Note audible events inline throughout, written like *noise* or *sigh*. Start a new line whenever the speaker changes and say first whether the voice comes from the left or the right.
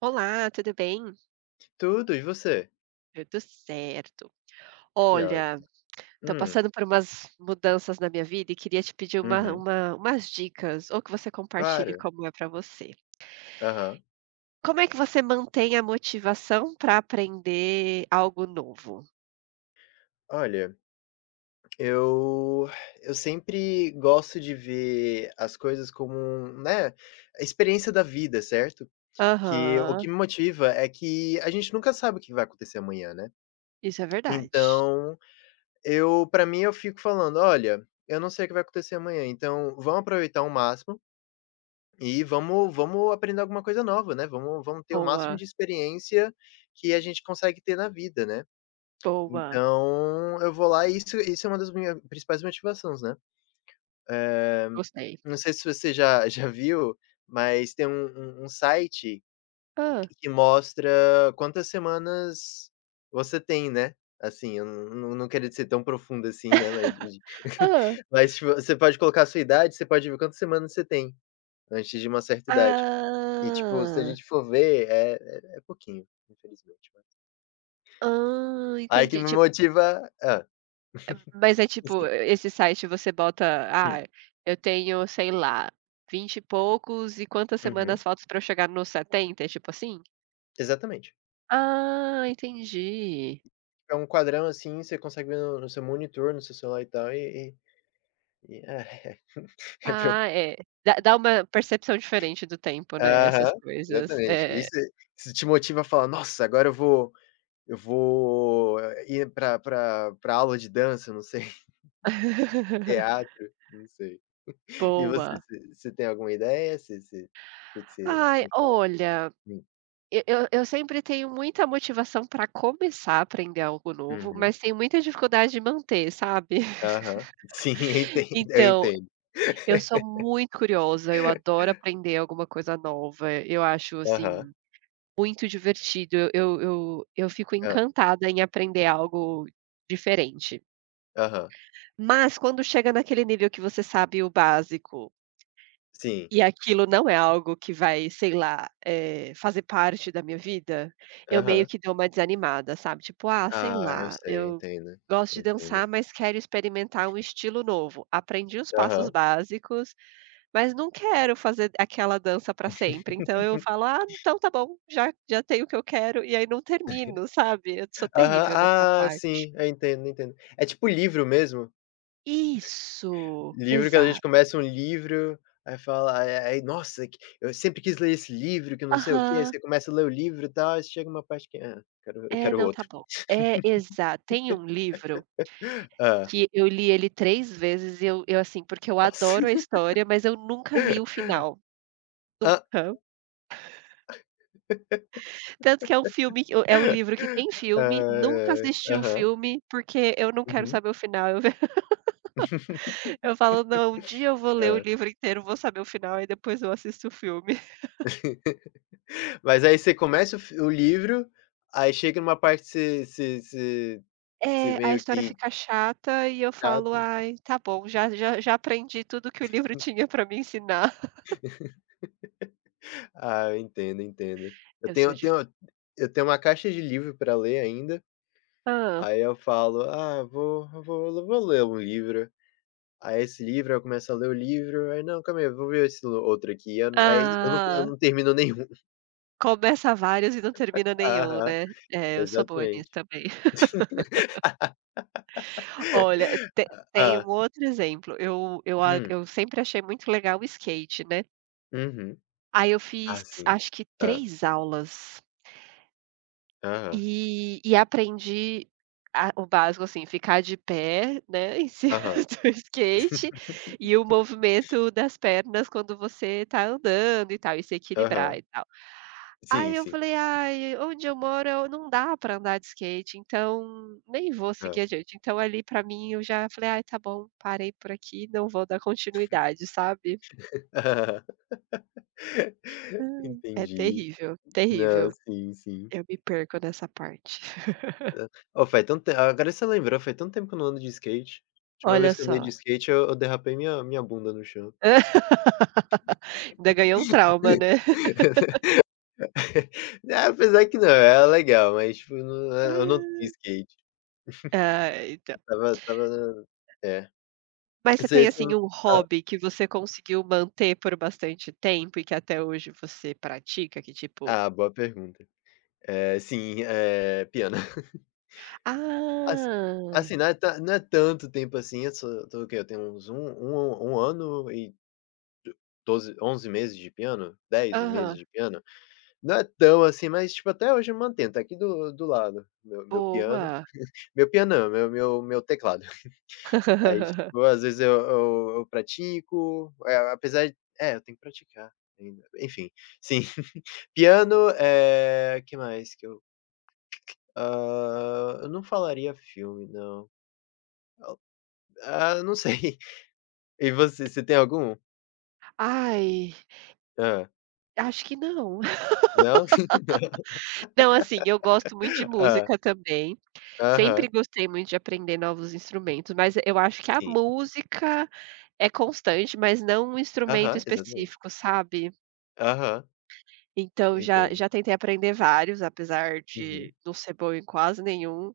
right: Olá, tudo bem?
left: Tudo, e você?
right: Tudo certo.
left: Que
right: Olha,
left: ótimo.
right: estou
left: Hum,
right: passando por umas mudanças na minha vida e queria te pedir
left: uhum,
right: umas dicas ou que você compartilhe
left: claro.
right: como é para você.
left: Aham.
right: Como é que você mantém a motivação para aprender algo novo?
left: Olha, eu eu sempre gosto de ver as coisas como um, né, a experiência da vida, certo? Que o que
right: Aham,
left: me motiva é que a gente nunca sabe o que vai acontecer amanhã, né.
right: isso é verdade.
left: Então, eu para mim, eu fico falando: "Olha, eu não sei o que vai acontecer amanhã, então vamos aproveitar ao máximo e vamos aprender alguma coisa nova, né, vamos ter o máximo
right: Boa,
left: de experiência que a gente consegue ter na vida, né".
right: boa,
left: Então, eu vou lá e isso é uma das minhas principais motivações, né.
right: gostei.
left: Não sei se você já *laughs* já viu, mas tem um site
right: Ah,
left: que mostra quantas semanas você tem, né. Assim, eu não queria ser tão profundo assim, né, mas de
right: *laughs*
left: *laughs*
right: Hã.
left: mas tipo, você pode colocar a sua idade, você pode ver quantas semanas você tem antes de uma certa idade. E tipo, se a
right: Ah.
left: gente for ver, é pouquinho, infelizmente, né.
right: Ah,
left: Aí que
right: entendi.
left: me
right: Tipo...
left: motiva,
right: Mas é
left: sim,
right: tipo,
left: sim.
right: esse site você bota:
left: Hum,
right: "Ah, eu tenho, sei lá, 20 e poucos e quantas
left: uhum,
right: semanas faltam pra eu chegar nos 70? É tipo assim?"
left: exatamente.
right: Ah, entendi.
left: É um quadrão, assim, você consegue ver no seu monitor, no seu celular e tal, e e *laughs* é é preo.
right: Ah, é. Dá uma percepção diferente do tempo, né,
left: Aham,
right: essas coisas.
left: exatamente.
right: É.
left: Isso isso te motiva a falar: "Nossa, agora eu vou ir pra aula de dança", não sei, *laughs*
right: *laughs*
left: teatro, não sei. E você,
right: Boa.
left: você tem alguma ideia? Você que você
right: Ai,
left: me fala?
right: olha,
left: Hum.
right: eu sempre tenho muita motivação para começar a aprender algo novo,
left: Uhum.
right: mas tenho muita dificuldade de manter, sabe.
left: Aham. *laughs* Sim, eu
right: *laughs*
left: entendo, eu
right: Então...
left: entendo.
right: Eu sou muito curiosa, eu adoro aprender alguma coisa nova, eu acho, assim,
left: Aham.
right: muito divertido, eu fico
left: Hã.
right: encantada em aprender algo diferente.
left: Aham.
right: Mas quando chega naquele nível que você sabe o básico,
left: Sim.
right: e aquilo não é algo que vai, sei lá, fazer parte da minha vida, eu meio
left: Aham.
right: que dou uma desanimada, sabe, tipo: "Ah, sei
left: Ah, eu
right: lá,
left: sei, eu
right: eu
left: entendo,
right: gosto
left: eu
right: de
left: entendo.
right: dançar, mas quero experimentar um estilo novo". Aprendi os passos
left: Aham.
right: básicos, mas não quero fazer aquela dança pra sempre, então eu falo: "Ah, então tá bom, já já tenho o que eu quero", e aí não termino, sabe. Eu sou
left: Aham.
right: terrível nessa
left: Ah,
right: parte.
left: sim, eu entendo, entendo. É tipo livro mesmo?
right: Isso,
left: Livro que a gente
right: exato.
left: começa um livro, aí fala, aí: "Nossa, que eu sempre quis ler esse livro que não sei o quê", aí
right: Aham.
left: você começa a ler o livro e tal, aí chega uma parte que: "Ah, quero eu
right: "É,
left: quero
right: não, tá
left: outro".
right: bom". É, exato. Tem um livro
left: Ah.
right: que eu li ele 3 vezes e eu, assim, porque eu
left: Nossa.
right: adoro a
left: *laughs*
right: história, mas eu nunca li o final,
left: Hã.
right: nunca. Tanto que é um filme que é um
left: Ai.
right: livro que tem filme, nunca assisti o
left: Aham.
right: filme, porque eu não quero
left: Uhum.
right: saber o final. Eu... Eu falo: "Não, um dia eu vou ler o
left: Hã.
right: livro inteiro, vou saber o final e depois eu assisto o filme".
left: *laughs* Mas aí você começa o livro, aí chega numa parte que você
right: É, a
left: meio
right: história
left: que...
right: fica chata e eu falo: "Ai, tá bom, já aprendi tudo que o livro tinha pra me ensinar". *laughs*
left: Ah, eu entendo, entendo. Eu
right: Eu sou
left: tenho tenho
right: difícil.
left: eu tenho uma caixa de livro para ler ainda,
right: Hã.
left: aí eu falo: "Ah, vou eu vou eu vou ler um livro". Aí esse livro, eu começo a ler o livro, aí: "Não, calma aí, eu vou ver outro aqui". Eu aí eu
right: Ah,
left: não termino nenhum. *laughs*
right: começa vários e não termina nenhum,
left: Aham,
right: né. É, eu sou boa
left: exatamente.
right: nisso também.
left: *laughs*
right: *laughs* Olha, te... tem
left: Ah.
right: um outro exemplo, eu a
left: Hum.
right: eu sempre achei muito legal o skate, né.
left: Uhum.
right: Aí eu
left: Ah,
right: fiz
left: sim.
right: acho que
left: Ah.
right: três aulas.
left: Aham.
right: E aprendi a o básico, assim, ficar de pé, né, em cima
left: Aham.
right: *laughs* do skate, e o movimento das pernas quando você tá andando e tal, e se
left: Aham.
right: equilibrar e tal.
left: Sim,
right: Aí eu
left: sim.
right: falei: "Ai, onde eu moro eu não dá pra andar de skate, então nem vou
left: Ah.
right: seguir adiante". Então ali pra mim eu já falei: "Ai, tá bom, parei por aqui, não vou dar continuidade", sabe.
left: *laughs*
right: Ai, é
left: Entendi.
right: terrível,
left: Não,
right: terrível.
left: sim, sim.
right: Eu me perco nessa parte.
left: Ó, faz tanto te agora você lembrou, faz tanto tempo que eu não ando de skate. A
right: *laughs*
left: última
right: Olha
left: vez que eu andei de
right: só.
left: skate eu derrapei minha bunda no chão.
right: *laughs* Ainda ganhou um trauma, né.
left: *laughs* Ah, apesar que não, é legal, mas tipo, não, eu não tenho
right: *laughs*
left: skate,
right: Ah, então.
left: eu tava estava na é.
right: Mas você
left: Você
right: tem,
left: você hã.
right: assim, um hobby que você conseguiu manter por bastante tempo e que até hoje você pratica, que tipo...
left: Ah, ah, boa pergunta. É, sim, é piano. *laughs* Assi
right: ah,
left: assim, não é tanto tempo assim, eu só tô o quê? Eu tenho uns um um um ano e 12 11 meses de piano? 10 meses
right: aham,
left: de piano? Não é tão assim, mas, tipo, até hoje eu mantenho, tá aqui do lado, meu piano.
right: boa.
left: Meu piano não, meu teclado. *laughs* Aí,
right: *laughs*
left: tipo, às vezes eu pratico, apesar de. É, eu tenho que praticar ainda. Enfim, sim. *laughs* Piano, é, que mais que eu não falaria filme, não. Ah, não sei. *laughs* E você, você tem algum?
right: Ai,
left: Ah.
right: acho que não. *laughs*
left: Não? *laughs*
right: Não, assim, eu gosto muito de
left: Ah,
right: música também, sempre
left: aham.
right: gostei muito de aprender novos instrumentos, mas eu acho que a
left: Sim.
right: música é constante, mas não um instrumento
left: Aham, exatamente.
right: específico, sabe.
left: Aham,
right: Então já
left: entendo.
right: já tentei aprender vários, apesar
left: Uhum.
right: de não ser boa em quase nenhum,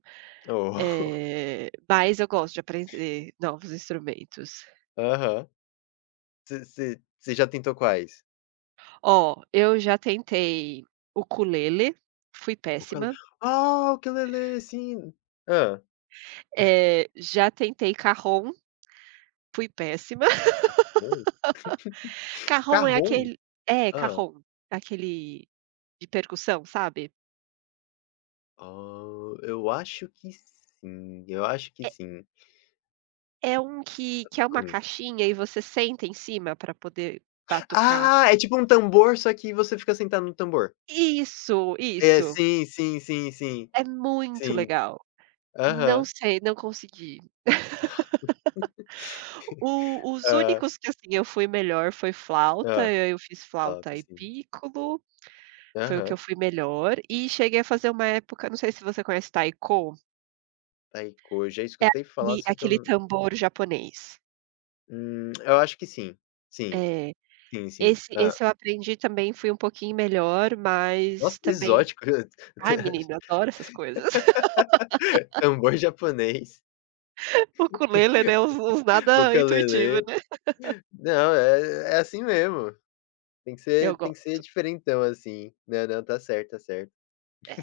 left: Oh. *laughs*
right: mas eu gosto de aprender novos instrumentos.
left: Aham. Você já tentou quais?
right: Ó, eu já tentei ukulele, fui
left: O Ucele
right: péssima,
left: o ukulele, sim. Hã.
right: já tentei cajón, fui péssima. *laughs*
left: Bom.
right: Cajón é
left: Cajon?
right: aquele... é,
left: Hã.
right: cajón, aquele de percussão, sabe?
left: Ah, eu acho que sim, eu acho que sim.
right: É um que é uma
left: Hum.
right: caixinha e você senta em cima para poder batucar.
left: Ah, é tipo um tambor, só que você fica sentado no tambor.
right: Isso,
left: É,
right: isso.
left: sim, sim, sim, sim,
right: É muito
left: sim.
right: legal. Não
left: Aham.
right: sei, não consegui. O os
left: Hã.
right: únicos que, assim, eu fui melhor foi flauta,
left: Hã.
right: eu fiz
left: Top,
right: flauta e
left: sim.
right: pícolo, foi o que
left: Aham.
right: eu fui melhor, e cheguei a fazer uma época... não sei se você conhece taiko,
left: Taiko, já
right: é
left: escutei falar,
right: aquele
left: só que eu
right: aquele
left: n.
right: tambor japonês.
left: Eu acho que sim. Sim,
right: É,
left: sim, sim.
right: esse
left: Hã.
right: esse eu aprendi também, fui um pouquinho melhor,
left: Nossa,
right: mas
left: que
right: também...
left: exótico.
right: ai menino, eu
left: *laughs*
right: adoro essas coisas. *laughs*
left: Tambor japonês,
right: O Ukulele, né, uns nada intuitivo,
left: ukulele.
right: né.
left: Não, é assim mesmo. Tem que
right: Eu
left: ser tem que ser
right: gosto,
left: diferentão, assim. Não, não, tá certo, tá certo.
right: é.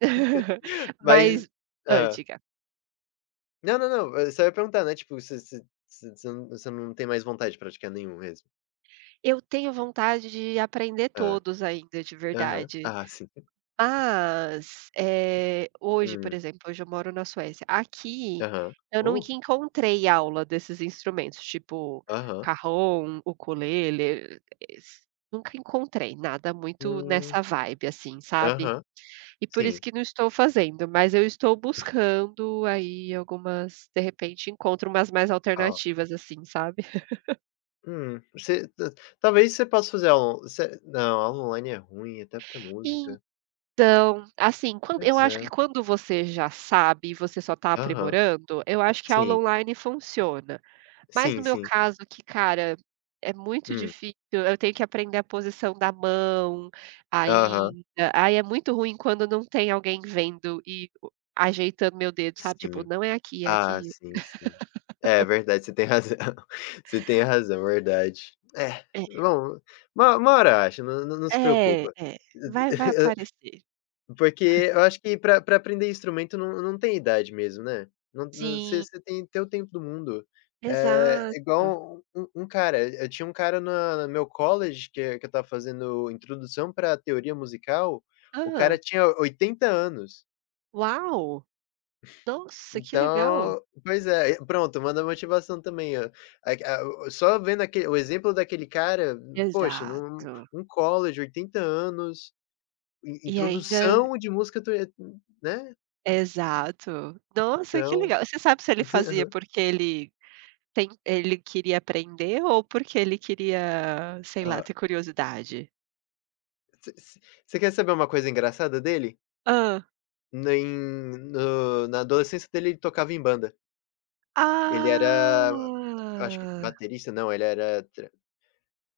right: *laughs*
left: Mas,
right: Mas... hã,
left: ah,
right: diga.
left: não, não, não, eu só ia perguntar, né, tipo, você não tem mais vontade de praticar nenhum mesmo?
right: Eu tenho vontade de aprender
left: Ah.
right: todos ainda, de
left: Aham.
right: verdade.
left: Ah, sim.
right: Mas, hoje, por
left: Hum.
right: exemplo, hoje eu moro na Suécia. Aqui,
left: Aham.
right: eu não
left: Oh.
right: que encontrei aula desses instrumentos, tipo
left: Aham.
right: cajón, ukulele, es... nunca encontrei nada muito
left: Hum.
right: nessa vibe, assim, sabe.
left: Aham.
right: E por isso
left: Sim.
right: que não estou fazendo, mas eu estou buscando aí algumas de repente encontro umas mais
left: Ah.
right: alternativas, assim, sabe.
left: Hum. Você ta talvez você possa fazer aula você não, aula online é ruim, até pra música.
right: Então, assim, quando eu
left: Pois
right: acho
left: é.
right: que quando você já sabe e você só está
left: Aham.
right: aprimorando, eu acho que a aula
left: Sim.
right: online funciona. Mas no
left: Sim,
right: meu
left: sim.
right: caso que, cara, é muito
left: Hum.
right: difícil, eu tenho que aprender a posição da mão
left: Aham.
right: ainda, aí é muito ruim quando não tem alguém vendo e o... ajeitando meu dedo, sabe, tipo:
left: Sim.
right: "Não é aqui, é
left: Ah,
right: aqui".
left: sim, sim. É verdade, você tem razão. *laughs* Você tem razão, verdade. É,
right: É,
left: bom, uma hora acha, não se
right: é,
left: preocupa.
right: é, vai
left: *laughs*
right: aparecer.
left: Porque eu acho que pra aprender instrumento não tem idade mesmo, né. Não, você
right: Sim,
left: você tem o tempo do mundo. É
right: exato.
left: igual um um cara eu tinha um cara na no meu college que eu estava fazendo introdução pra teoria musical, o cara
right: Ah,
left: tinha 80 anos.
right: uau! Nossa, que legal.
left: Então, pois é, pronto, manda motivação também, ó. A, só vendo aque o exemplo daquele cara, poxa, num
right: Exato.
left: um college, 80 anos, in
right: E ainda...
left: introdução de música, tu né,
right: exato. Nossa, que
left: então
right: legal. Você sabe se ele fazia porque ele tem... ele queria aprender ou porque ele queria, sei lá, ter curiosidade?
left: *laughs* você quer saber uma coisa engraçada dele?
right: Hã.
left: Na em no na adolescência dele, ele tocava em banda. Ele era acho que
right: Ah!
left: baterista não, ele era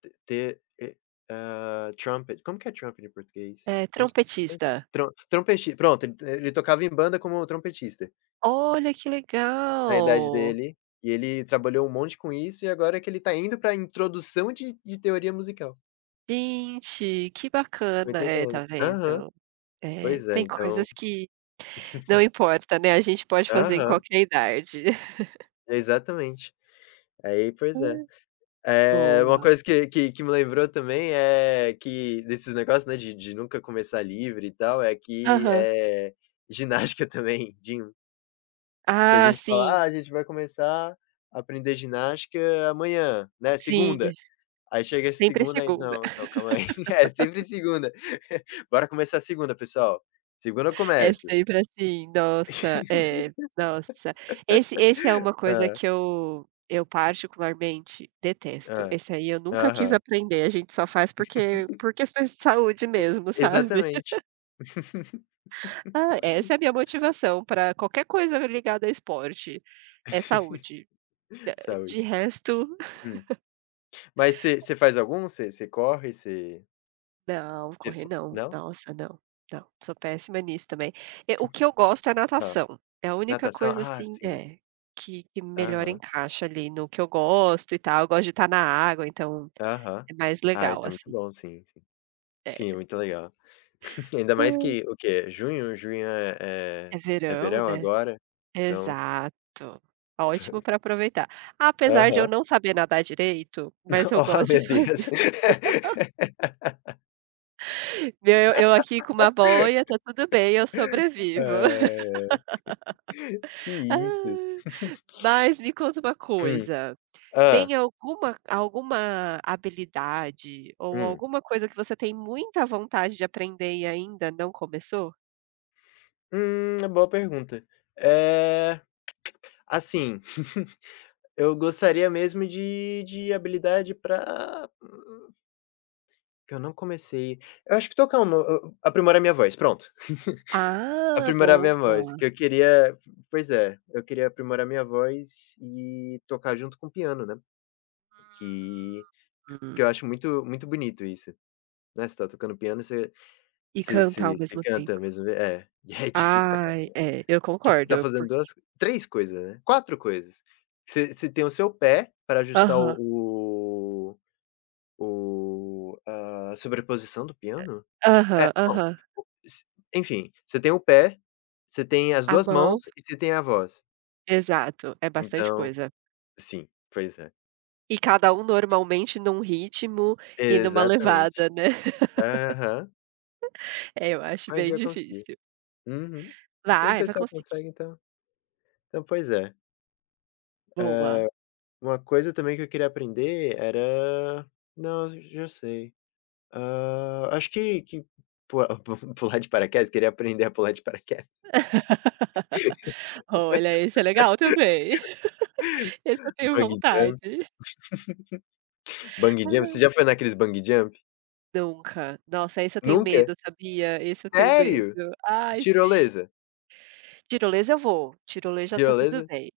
left: T ter e hã, trumpet, como que é trumpet em português?
right: É
left: Nossa, estou
right: trompetista.
left: trom trompeti pronto, ele tocava em banda como trompetista,
right: Olha, que
left: na idade
right: legal.
left: dele, e ele trabalhou um monte com isso, e agora é que ele tá indo pra introdução de teoria musical,
right: Gente, que
left: com
right: bacana.
left: 80
right: É,
left: anos.
right: tá
left: Aham,
right: vendo? É,
left: pois é,
right: tem
left: então,
right: coisas que não importa, né, a gente pode fazer em
left: aham,
right: qualquer idade.
left: exatamente. Aí, pois é.
right: *laughs*
left: Uma
right: Boa.
left: coisa que me lembrou também é que desses negócios, né, de nunca começar livre e tal, é que,
right: Aham.
left: ginástica *laughs* também, gym. Que a
right: Ah,
left: gente fala: "Ah,
right: sim,
left: a gente vai começar a aprender ginástica amanhã, né, segunda".
right: sim.
left: Aí chega
right: Sempre
left: segunda, aí:
right: segunda.
left: "Não, não, calma aí". *laughs* É sempre segunda. "Bora começar segunda, pessoal. Segunda eu
right: É
left: começo".
right: sempre assim, nossa, é, nossa. Esse é uma coisa
left: Hã,
right: que eu particularmente detesto. Esse aí eu nunca quis
left: aham.
right: aprender, a gente só faz porque por questões de saúde mesmo, sabe.
left: Exatamente.
right: *laughs* Ah, essa é a minha motivação para qualquer coisa ligada a esporte, é saúde. De
left: Saúde.
right: resto...
left: Hum. Mas você faz algum? Você corre, você
right: Não, correr não.
left: não?
right: Nossa, não, não, sou péssima nisso também. O que eu gosto é
left: Hã.
right: natação, é a única
left: Natação?
right: coisa
left: Ah,
right: assim
left: sim.
right: é, que melhor
left: Aham.
right: encaixa ali no que eu gosto e tal, eu gosto de estar na água, então
left: Aham.
right: é mais
left: Ah, isso
right: legal
left: é muito
right: assim.
left: bom. Sim, sim.
right: É.
left: Sim, é muito legal. Ainda mais
right: Hum.
left: que o quê? Junho? Junho é
right: É
left: é é
right: verão,
left: verão
right: né.
left: agora? Então,
right: Exato. Ótimo para aproveitar. Apesar de eu
left: aham.
right: não saber nadar direito, mas
left: *laughs*
right: eu
left: Oh,
right: gosto
left: meu
right: de
left: Deus.
right: fazer.
left: *laughs*
right: *laughs* Meu, eu aqui com uma boia, tá tudo bem, eu sobrevivo. *laughs*
left: Ai. Que
right: Ah,
left: isso.
right: mas me conta uma
left: Hum.
right: coisa.
left: Hã.
right: Tem alguma habilidade ou
left: Hum.
right: alguma coisa que você tem muita vontade de aprender e ainda não começou?
left: É boa pergunta. É assim, *laughs* eu gostaria mesmo de habilidade pra que eu não comecei. Eu acho que tocar um no aprimorar minha voz, pronto.
right: Ah,
left: Aprimorar minha voz,
right: boa.
left: que eu queria, pois é, eu queria aprimorar minha voz e tocar junto com o piano, né, que que
right: Hum.
left: eu acho muito muito bonito isso, né, você tá tocando piano, você
right: E
left: você
right: cantar
left: você
right: ao
left: você
right: mesmo tempo.
left: canta mesmo é, *laughs* e é difícil pra
right: Ai,
left: caramba,
right: é, eu
left: porque você tá
right: concordo,
left: fazendo
right: por...
left: 2 3 coisas, né, 4 coisas. Você tem o seu pé para ajustar
right: aham,
left: a sobreposição do piano? É,
right: aham,
left: bom,
right: aham.
left: s- enfim, você tem o pé, você tem as
right: A
left: 2 mãos
right: mão...
left: e você tem a voz,
right: exato, é bastante
left: então...
right: coisa.
left: Sim, pois é.
right: E cada um normalmente num ritmo e numa
left: Exatamente.
right: levada, né. *laughs*
left: Aham.
right: É, eu acho
left: Mas um
right: bem
left: dia eu consigo.
right: difícil.
left: Uhum. Tem
right: Vai, vai
left: pessoa que
right: conseguir.
left: consegue, então, pois é.
right: Boa.
left: Uma coisa também que eu queria aprender era não, já sei. Hã, acho que pu *laughs* pular de paraquedas, queria aprender a pular de paraquedas.
right: *laughs* Olha, esse é legal também. Esse eu tenho
left: Bungee jump
right: vontade.
left: bungee jump. Você
right: Ah,
left: já foi naqueles bungee jump?
right: nunca. Nossa, esse eu tenho
left: Nunca?
right: medo, sabia? Esse eu tenho medo.
left: Sério?
right: Ai, sim.
left: Tirolesa?
right: Tirolesa eu vou, tirolesa tá tudo
left: Tirolesa?
right: bem.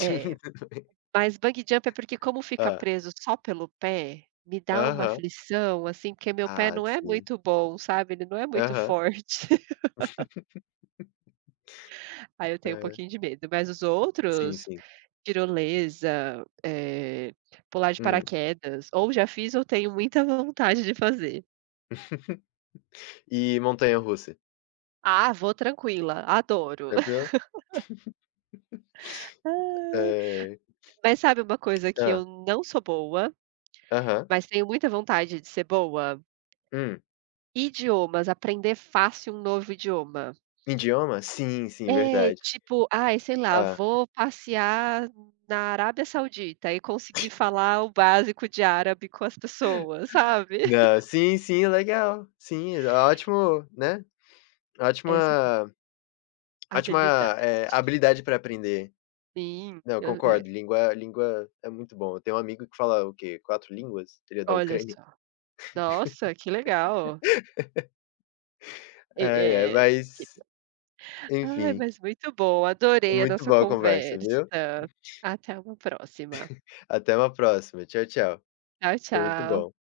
right: É, mas bungee jump é porque como fica
left: Ah,
right: preso só pelo pé, me dá uma
left: aham.
right: aflição, assim, porque meu pé
left: Ah,
right: não é
left: sim.
right: muito bom, sabe, ele não é muito
left: Aham.
right: forte. *laughs* Aí eu tenho um
left: Aham.
right: pouquinho de medo, mas os
left: Sim,
right: outros,
left: sim.
right: tirolesa, pular de
left: Hum.
right: paraquedas, ou já fiz ou tenho muita *laughs* vontade de fazer.
left: *laughs* E montanha-russa?
right: Ah, vou tranquila, adoro.
left: Tranquilo?
right: Ai.
left: Eh
right: Mas sabe uma coisa que
left: Ah,
right: eu não sou boa,
left: aham.
right: mas tenho muita vontade de ser boa?
left: Hum.
right: Idiomas, aprender fácil um novo idioma.
left: Idioma? Sim, sim,
right: É,
left: verdade.
right: tipo, ai, sei lá,
left: Ah,
right: vou passear na Arábia Saudita e conseguir falar o básico de árabe com as pessoas, sabe? *laughs*
left: não, sim, sim, legal. Sim, ótimo, né,
right: Essa é uma
left: ótima ótima,
right: habilidade.
left: habilidade para aprender.
right: Sim,
left: Não,
right: eu é,
left: concordo, língua é muito bom. Eu tenho um amigo que fala o quê? 4 línguas? Ele é da
right: olha
left: Ucrânia.
right: só. Nossa, que legal. É
left: É, é.
right: é que-...
left: Mas,
right: Ai,
left: enfim,
right: mas muito bom, adorei a
left: muito
right: nossa
left: boa a conversa,
right: conversa.
left: viu.
right: Até uma próxima.
left: Até uma próxima. Tchau, tchau.
right: Tchau,
left: Foi muito
right: tchau.
left: bom.